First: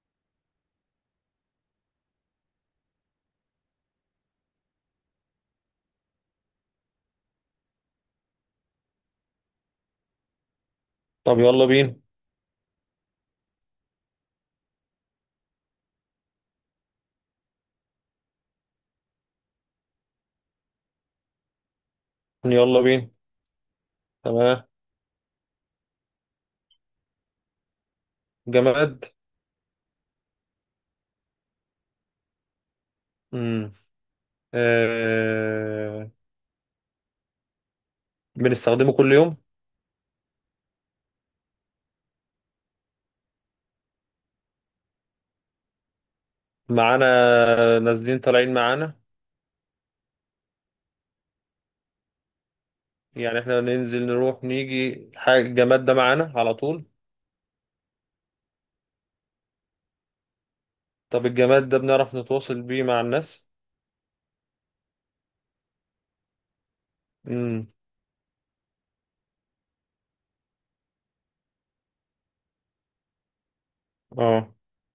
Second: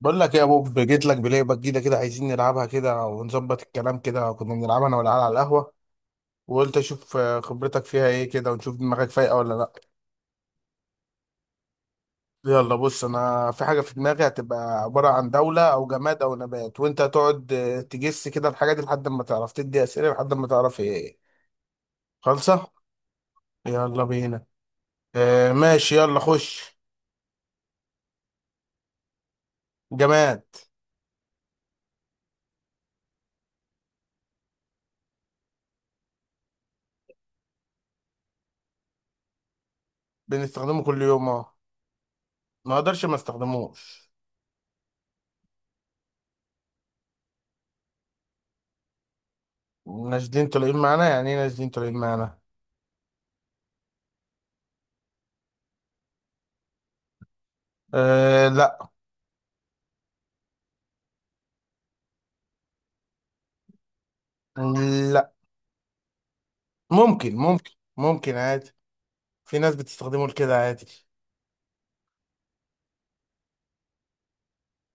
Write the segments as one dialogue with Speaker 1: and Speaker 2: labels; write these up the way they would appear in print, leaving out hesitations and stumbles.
Speaker 1: بقول لك يا بوب، جيت لك بلعبه جديده كده، عايزين نلعبها كده ونظبط الكلام كده. كنا بنلعبها انا والعيال على القهوه، وقلت اشوف خبرتك فيها ايه كده، ونشوف دماغك فايقه ولا لا.
Speaker 2: طب يلا بينا.
Speaker 1: يلا بص، انا في حاجه في دماغي هتبقى عباره عن دوله او جماد او نبات، وانت هتقعد تجس كده الحاجه دي لحد ما تعرف، تدي اسئله لحد ما تعرف هي ايه خالصه.
Speaker 2: يلا بينا.
Speaker 1: يلا بينا.
Speaker 2: تمام.
Speaker 1: ماشي، يلا خش.
Speaker 2: جماد.
Speaker 1: جماد.
Speaker 2: امم آه... بنستخدمه كل يوم
Speaker 1: بنستخدمه كل يوم، اه. ما اقدرش ما استخدموش.
Speaker 2: معانا. نازلين طالعين معانا،
Speaker 1: نازلين طالعين معانا، يعني ايه نازلين طالعين معانا؟
Speaker 2: يعني احنا ننزل نروح نيجي حاجة الجماد ده معانا على طول.
Speaker 1: أه لا.
Speaker 2: طب الجماد ده بنعرف نتواصل بيه مع الناس؟
Speaker 1: لا. ممكن
Speaker 2: امم.
Speaker 1: ممكن. ممكن عادي. في ناس بتستخدمه لكده عادي.
Speaker 2: اه.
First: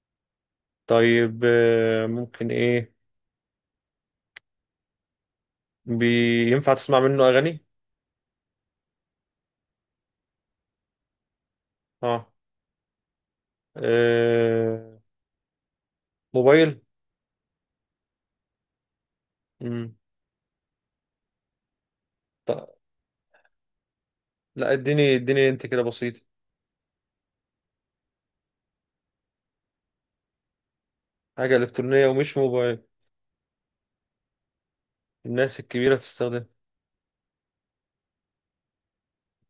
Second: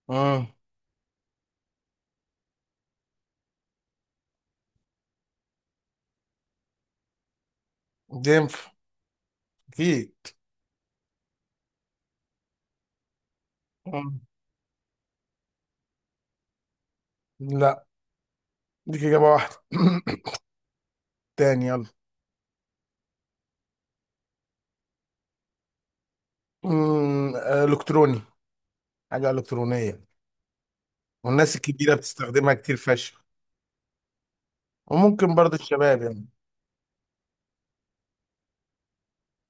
Speaker 1: امم
Speaker 2: طيب ممكن ايه. بي... ينفع تسمع منه اغاني؟
Speaker 1: ينفع. اكيد.
Speaker 2: اه,
Speaker 1: مم.
Speaker 2: آه... موبايل.
Speaker 1: لا، دي اجابه واحده.
Speaker 2: امم.
Speaker 1: تاني يلا.
Speaker 2: ط... لا اديني اديني انت كده بسيط.
Speaker 1: الكتروني. حاجه الكترونيه، والناس
Speaker 2: حاجة
Speaker 1: الكبيره
Speaker 2: إلكترونية ومش
Speaker 1: بتستخدمها كتير
Speaker 2: موبايل.
Speaker 1: فشخ، وممكن برضه
Speaker 2: الناس الكبيرة
Speaker 1: الشباب يعني.
Speaker 2: تستخدم.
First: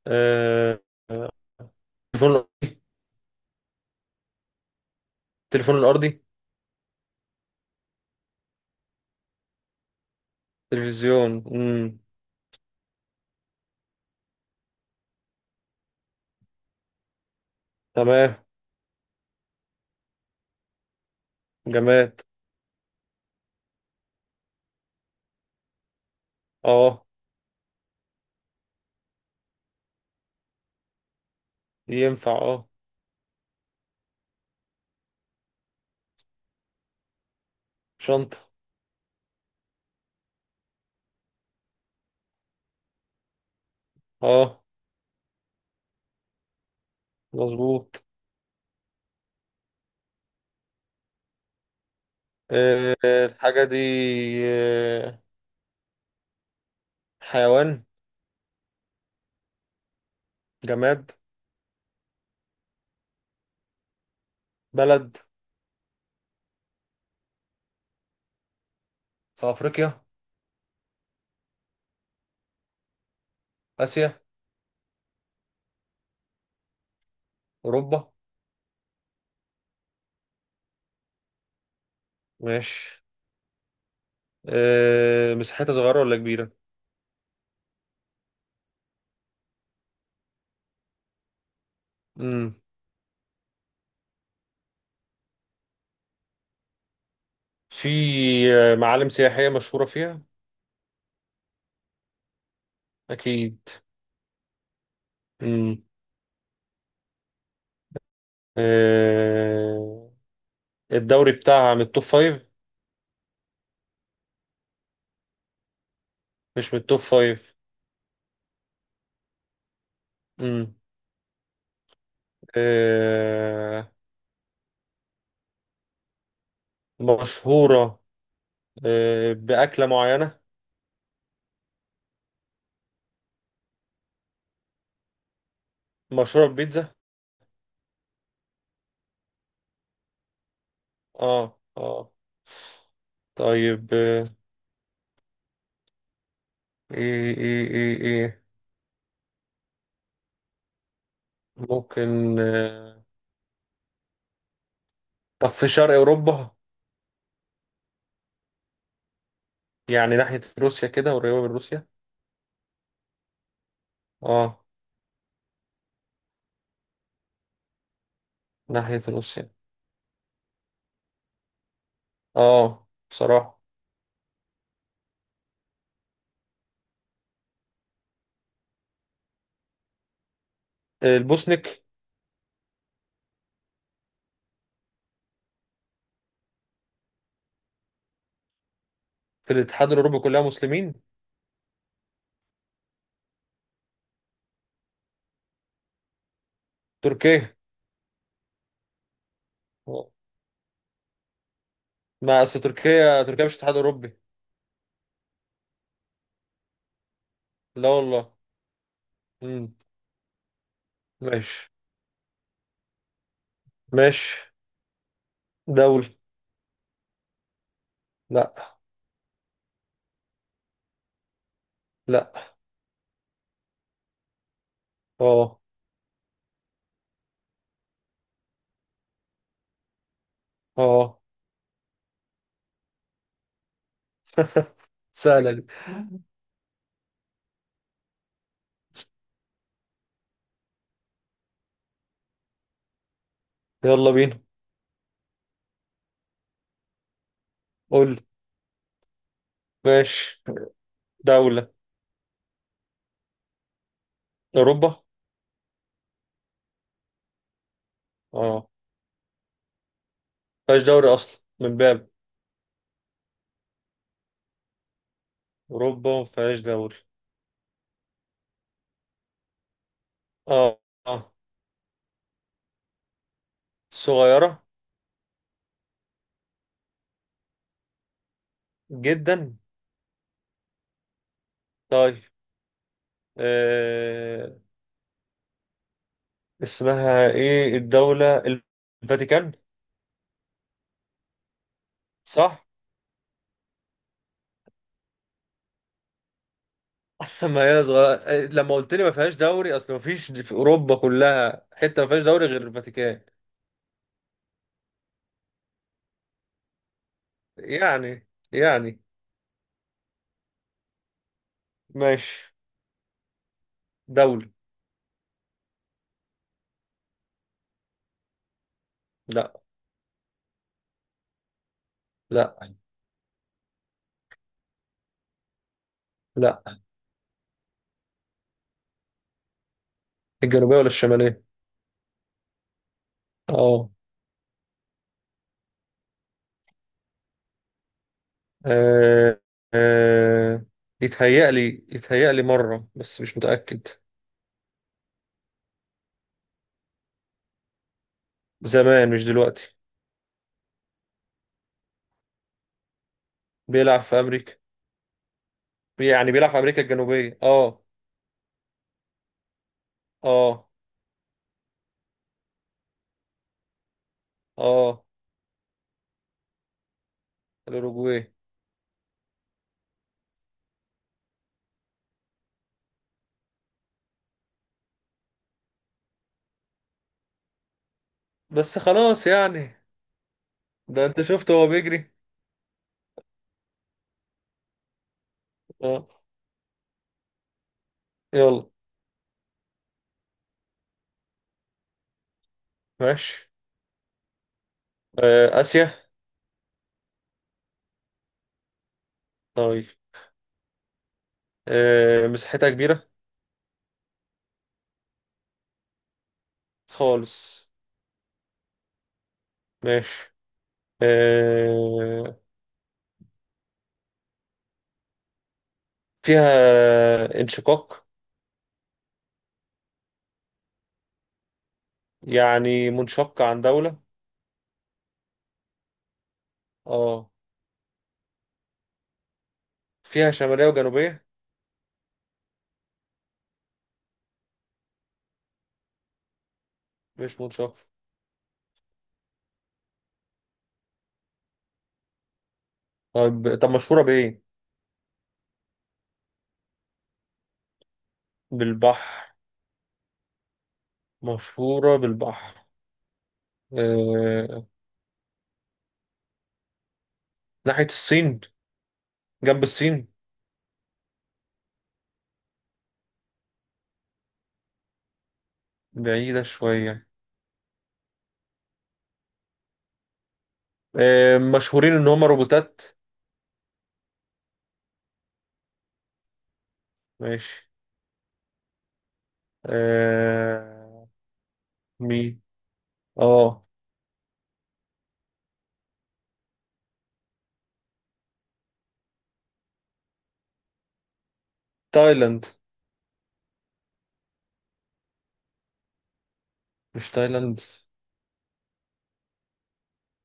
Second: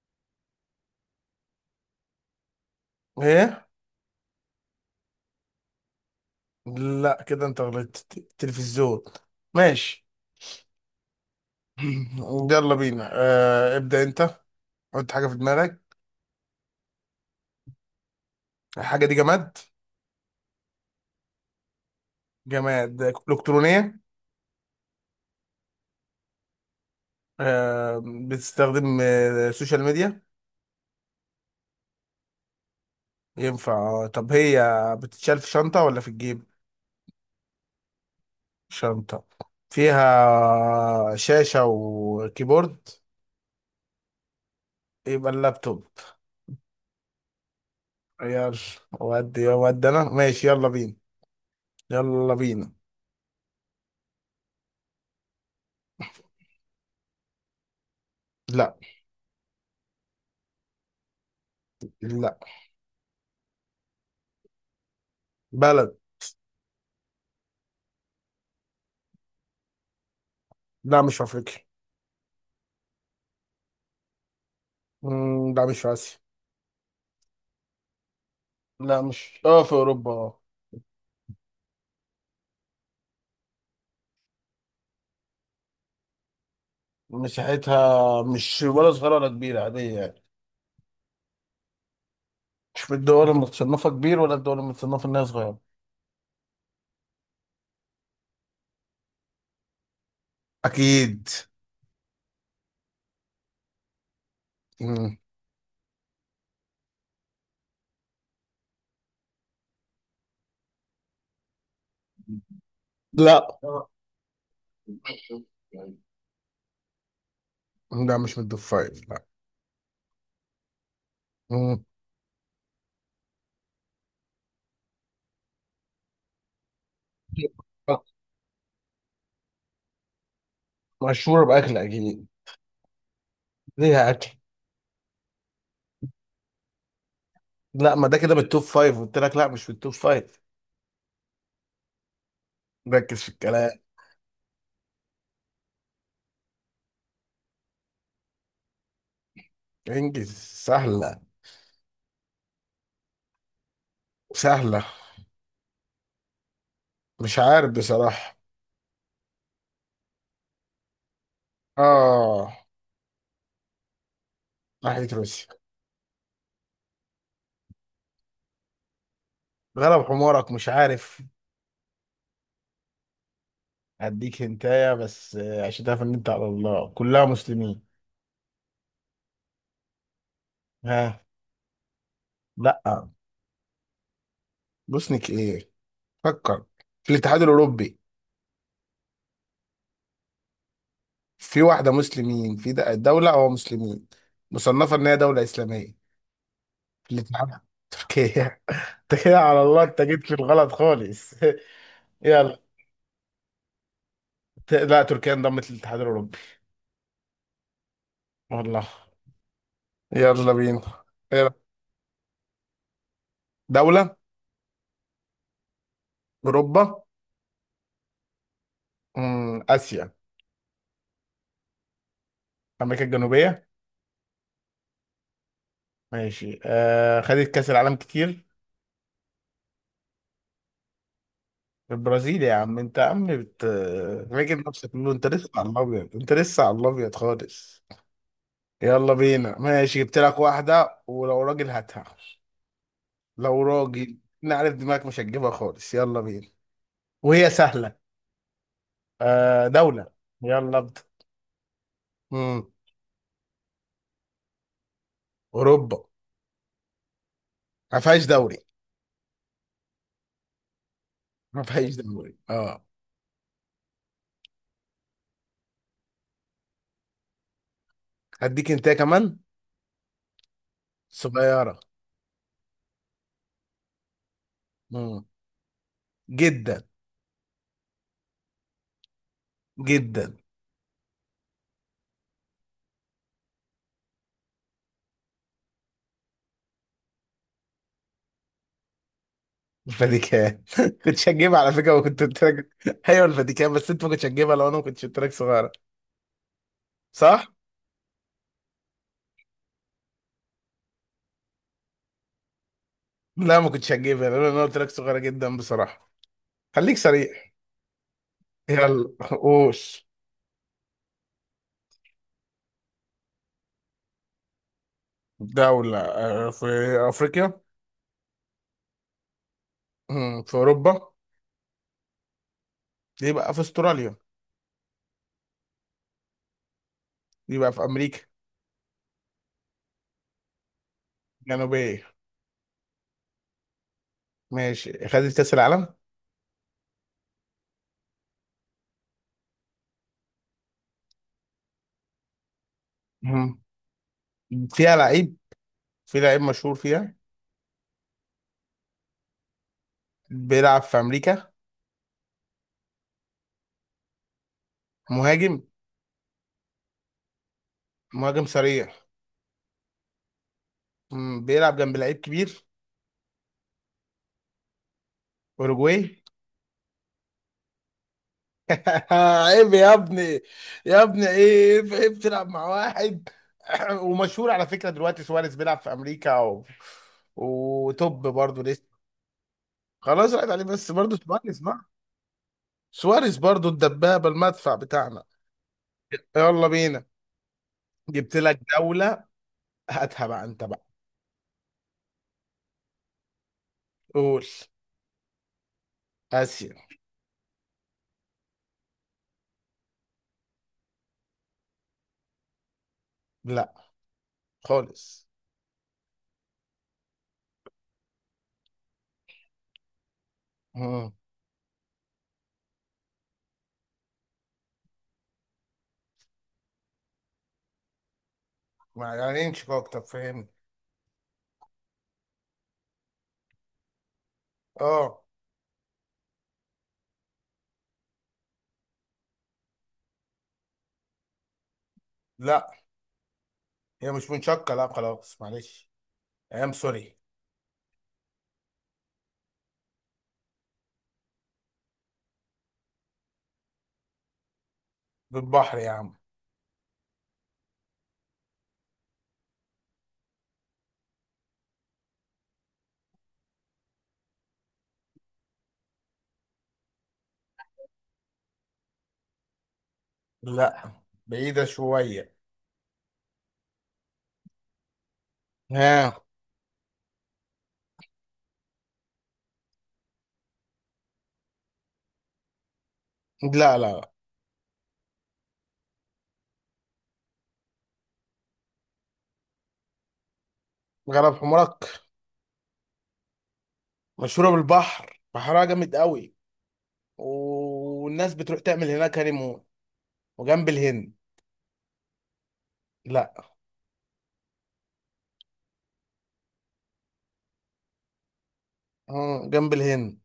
Speaker 2: آه، آه، تليفون الأرضي.
Speaker 1: ايه؟
Speaker 2: تليفون الأرضي.
Speaker 1: لا، كده انت غلطت. تلفزيون. ماشي.
Speaker 2: تلفزيون. مم.
Speaker 1: يلا بينا. ابدأ انت، حط حاجه في دماغك.
Speaker 2: تمام.
Speaker 1: الحاجه دي جماد.
Speaker 2: جماد.
Speaker 1: جماد الكترونيه.
Speaker 2: اه.
Speaker 1: آه، بتستخدم سوشيال ميديا؟
Speaker 2: ينفع اه.
Speaker 1: ينفع. طب هي بتتشال في شنطة ولا في الجيب؟
Speaker 2: شنطة.
Speaker 1: شنطة. فيها شاشة وكيبورد؟
Speaker 2: اه.
Speaker 1: يبقى اللابتوب.
Speaker 2: مظبوط.
Speaker 1: يلا. ودي يا ودي انا ماشي. يلا بينا. يلا بينا.
Speaker 2: آه، الحاجة دي آه، حيوان.
Speaker 1: لا.
Speaker 2: جماد.
Speaker 1: لا.
Speaker 2: بلد.
Speaker 1: بلد.
Speaker 2: في أفريقيا؟
Speaker 1: لا، مش في افريقيا.
Speaker 2: آسيا؟
Speaker 1: مم، لا، مش في اسيا.
Speaker 2: أوروبا؟
Speaker 1: لا، مش في اوروبا، اه.
Speaker 2: ماشي. مساحتها صغيرة ولا كبيرة؟
Speaker 1: مساحتها مش ولا صغيرة ولا كبيرة، عادية يعني.
Speaker 2: مم.
Speaker 1: مش من الدول المتصنفة كبير ولا الدول المتصنفة انها صغيرة.
Speaker 2: في معالم سياحية مشهورة فيها؟
Speaker 1: أكيد.
Speaker 2: أكيد.
Speaker 1: مم.
Speaker 2: مم. آه، الدوري بتاعها من التوب فايف؟
Speaker 1: لا.
Speaker 2: مش من التوب فايف.
Speaker 1: لا، مش من التوب فايف، لا.
Speaker 2: امم.
Speaker 1: مم.
Speaker 2: آه. مشهورة آه بأكلة معينة؟
Speaker 1: مشهورة بأكل أكيد. ليها أكل.
Speaker 2: مشهورة ببيتزا.
Speaker 1: لا، ما ده كده من التوب فايف، قلت لك لا، مش في التوب فايف.
Speaker 2: اه اه.
Speaker 1: ركز في الكلام.
Speaker 2: طيب ايه ايه ايه ايه.
Speaker 1: انجز. سهلة.
Speaker 2: ممكن
Speaker 1: سهلة.
Speaker 2: طب في شرق أوروبا؟
Speaker 1: مش عارف بصراحة.
Speaker 2: يعني ناحية روسيا كده قريبة من روسيا؟
Speaker 1: آه.
Speaker 2: اه.
Speaker 1: ناحية روسيا.
Speaker 2: ناحية روسيا.
Speaker 1: غلب حمارك، مش عارف.
Speaker 2: اه بصراحة.
Speaker 1: هديك هنتايا بس عشان تعرف إن أنت على الله كلها مسلمين. ها.
Speaker 2: البوسنك؟
Speaker 1: لا. بوسنيك إيه؟ فكر. في الاتحاد الأوروبي.
Speaker 2: في الاتحاد الأوروبي كلها مسلمين؟
Speaker 1: في واحدة مسلمين، في دولة هو مسلمين. مصنفة إن هي دولة إسلامية. في
Speaker 2: تركيا.
Speaker 1: الاتحاد. تركيا. انت كده على الله، انت
Speaker 2: آه،
Speaker 1: جيت في الغلط خالص.
Speaker 2: ما
Speaker 1: يلا.
Speaker 2: أصل تركيا مش اتحاد أوروبي.
Speaker 1: لا، تركيا انضمت للاتحاد الأوروبي.
Speaker 2: لا والله.
Speaker 1: والله.
Speaker 2: مم.
Speaker 1: يلا بينا. إيه رأيك؟
Speaker 2: ماشي.
Speaker 1: دولة.
Speaker 2: ماشي. دولة.
Speaker 1: أوروبا.
Speaker 2: لا.
Speaker 1: آسيا.
Speaker 2: لا.
Speaker 1: أمريكا الجنوبية.
Speaker 2: اه.
Speaker 1: ماشي، خدت كأس العالم كتير.
Speaker 2: اه.
Speaker 1: البرازيل يا عم. انت يا عم بت راجل، نفسك كله انت لسه
Speaker 2: سهلة دي.
Speaker 1: على الابيض، انت لسه على الابيض خالص. يلا بينا. ماشي، جبت لك واحدة، ولو راجل هاتها. لو
Speaker 2: يلا
Speaker 1: راجل.
Speaker 2: بينا.
Speaker 1: انا عارف دماغك مش هتجيبها خالص. يلا بينا. وهي سهلة.
Speaker 2: قول لي.
Speaker 1: آه، دولة.
Speaker 2: ماشي.
Speaker 1: يلا ابدا.
Speaker 2: دولة.
Speaker 1: امم
Speaker 2: أوروبا.
Speaker 1: اوروبا. ما فيهاش دوري.
Speaker 2: اه. مفيهاش دوري أصلا
Speaker 1: ما
Speaker 2: من
Speaker 1: فيهاش
Speaker 2: باب.
Speaker 1: دوري، اه.
Speaker 2: أوروبا مفيهاش دوري.
Speaker 1: هديك انت كمان.
Speaker 2: اه. اه.
Speaker 1: صغيرة.
Speaker 2: صغيرة
Speaker 1: امم جدا.
Speaker 2: جدا.
Speaker 1: جدا.
Speaker 2: طيب آه. اسمها ايه الدولة. الفاتيكان.
Speaker 1: الفاتيكان. كنت هتجيبها على فكرة، وكنت قلت
Speaker 2: صح؟
Speaker 1: لك. ايوه الفاتيكان، بس انت ما كنتش هتجيبها لو انا ما كنتش قلت لك صغيرة. صح؟
Speaker 2: ما هي صغيرة، لما قلت لي ما فيهاش دوري اصل ما فيش في اوروبا كلها حتة ما فيهاش دوري غير الفاتيكان.
Speaker 1: لا، ما كنتش هتجيبها لان انا قلت لك صغيرة جدا بصراحة. خليك سريع.
Speaker 2: يعني
Speaker 1: هي
Speaker 2: يعني.
Speaker 1: الرؤوس.
Speaker 2: ماشي. دولة.
Speaker 1: دولة. في أفريقيا.
Speaker 2: لا.
Speaker 1: في أوروبا.
Speaker 2: لا.
Speaker 1: دي بقى في أستراليا.
Speaker 2: لا.
Speaker 1: دي بقى في أمريكا
Speaker 2: الجنوبية ولا الشمالية؟
Speaker 1: الجنوبية.
Speaker 2: اه.
Speaker 1: ماشي، خدت كأس العالم.
Speaker 2: آه، آه، يتهيألي مرة بس مش
Speaker 1: مم.
Speaker 2: متأكد.
Speaker 1: فيها لعيب. في لعيب مشهور فيها.
Speaker 2: زمان مش دلوقتي.
Speaker 1: بيلعب في أمريكا.
Speaker 2: بيلعب في أمريكا.
Speaker 1: مهاجم.
Speaker 2: يعني بيلعب في أمريكا الجنوبية اه.
Speaker 1: مهاجم سريع.
Speaker 2: اه.
Speaker 1: بيلعب جنب لعيب كبير.
Speaker 2: اه.
Speaker 1: أوروجواي.
Speaker 2: الأوروجواي.
Speaker 1: عيب يا ابني، يا ابني ايه عيب تلعب مع واحد. ومشهور على فكرة دلوقتي، سواريز بيلعب في أمريكا وتوب برضه.
Speaker 2: بس خلاص يعني.
Speaker 1: خلاص راحت عليه، بس
Speaker 2: ده
Speaker 1: برضه
Speaker 2: أنت شفت
Speaker 1: سواريز
Speaker 2: هو
Speaker 1: بقى.
Speaker 2: بيجري.
Speaker 1: سواريز برضه الدبابة، المدفع بتاعنا.
Speaker 2: اه.
Speaker 1: يلا بينا. جبت لك
Speaker 2: يلا.
Speaker 1: دولة. هاتها بقى انت بقى.
Speaker 2: ماشي.
Speaker 1: قول.
Speaker 2: آسيا.
Speaker 1: آسيا.
Speaker 2: طيب مساحتها كبيرة؟
Speaker 1: لا خالص.
Speaker 2: خالص. ماشي.
Speaker 1: مم.
Speaker 2: آه فيها انشقاق؟
Speaker 1: ما يعني انشك اكتر، فاهمني؟
Speaker 2: يعني منشقة عن دولة.
Speaker 1: اه.
Speaker 2: اه. فيها شمالية وجنوبية.
Speaker 1: لا، هي مش منشقة، لا خلاص معلش. ايام سوري.
Speaker 2: مش منشقة. طب طب مشهورة بإيه؟
Speaker 1: بالبحر يا عم.
Speaker 2: بالبحر. مشهورة بالبحر. آه... ناحية الصين. جنب الصين.
Speaker 1: لا. بعيدة شوية. ها.
Speaker 2: بعيدة شوية. مشهورين إن هما روبوتات.
Speaker 1: لا. لا. لا.
Speaker 2: ماشي. آه...
Speaker 1: غرب حمرك.
Speaker 2: مين؟ اه.
Speaker 1: مشهورة بالبحر، بحرها جامد قوي، والناس بتروح تعمل هناك هانيمون. وجنب الهند.
Speaker 2: تايلاند؟
Speaker 1: لا.
Speaker 2: مش تايلاند.
Speaker 1: اه، جنب الهند.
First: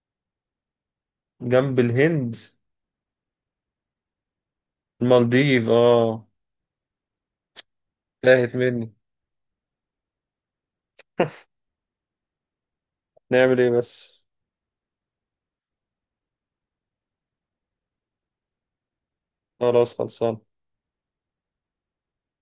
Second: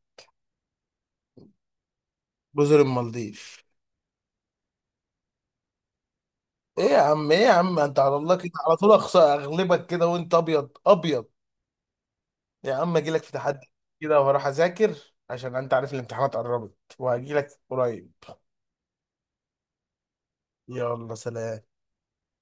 Speaker 2: جنب الهند.
Speaker 1: جزر المالديف.
Speaker 2: المالديف اه.
Speaker 1: ايه يا عم، ايه يا عم، انت على الله كده
Speaker 2: تاهت
Speaker 1: على
Speaker 2: مني.
Speaker 1: طول اغلبك كده، وانت ابيض ابيض. يا عم اجي لك في
Speaker 2: نعمل ايه
Speaker 1: تحدي
Speaker 2: بس.
Speaker 1: كده، وهروح اذاكر، عشان انت عارف الامتحانات قربت، وهجي لك قريب.
Speaker 2: خلاص خلصان.
Speaker 1: يلا سلام.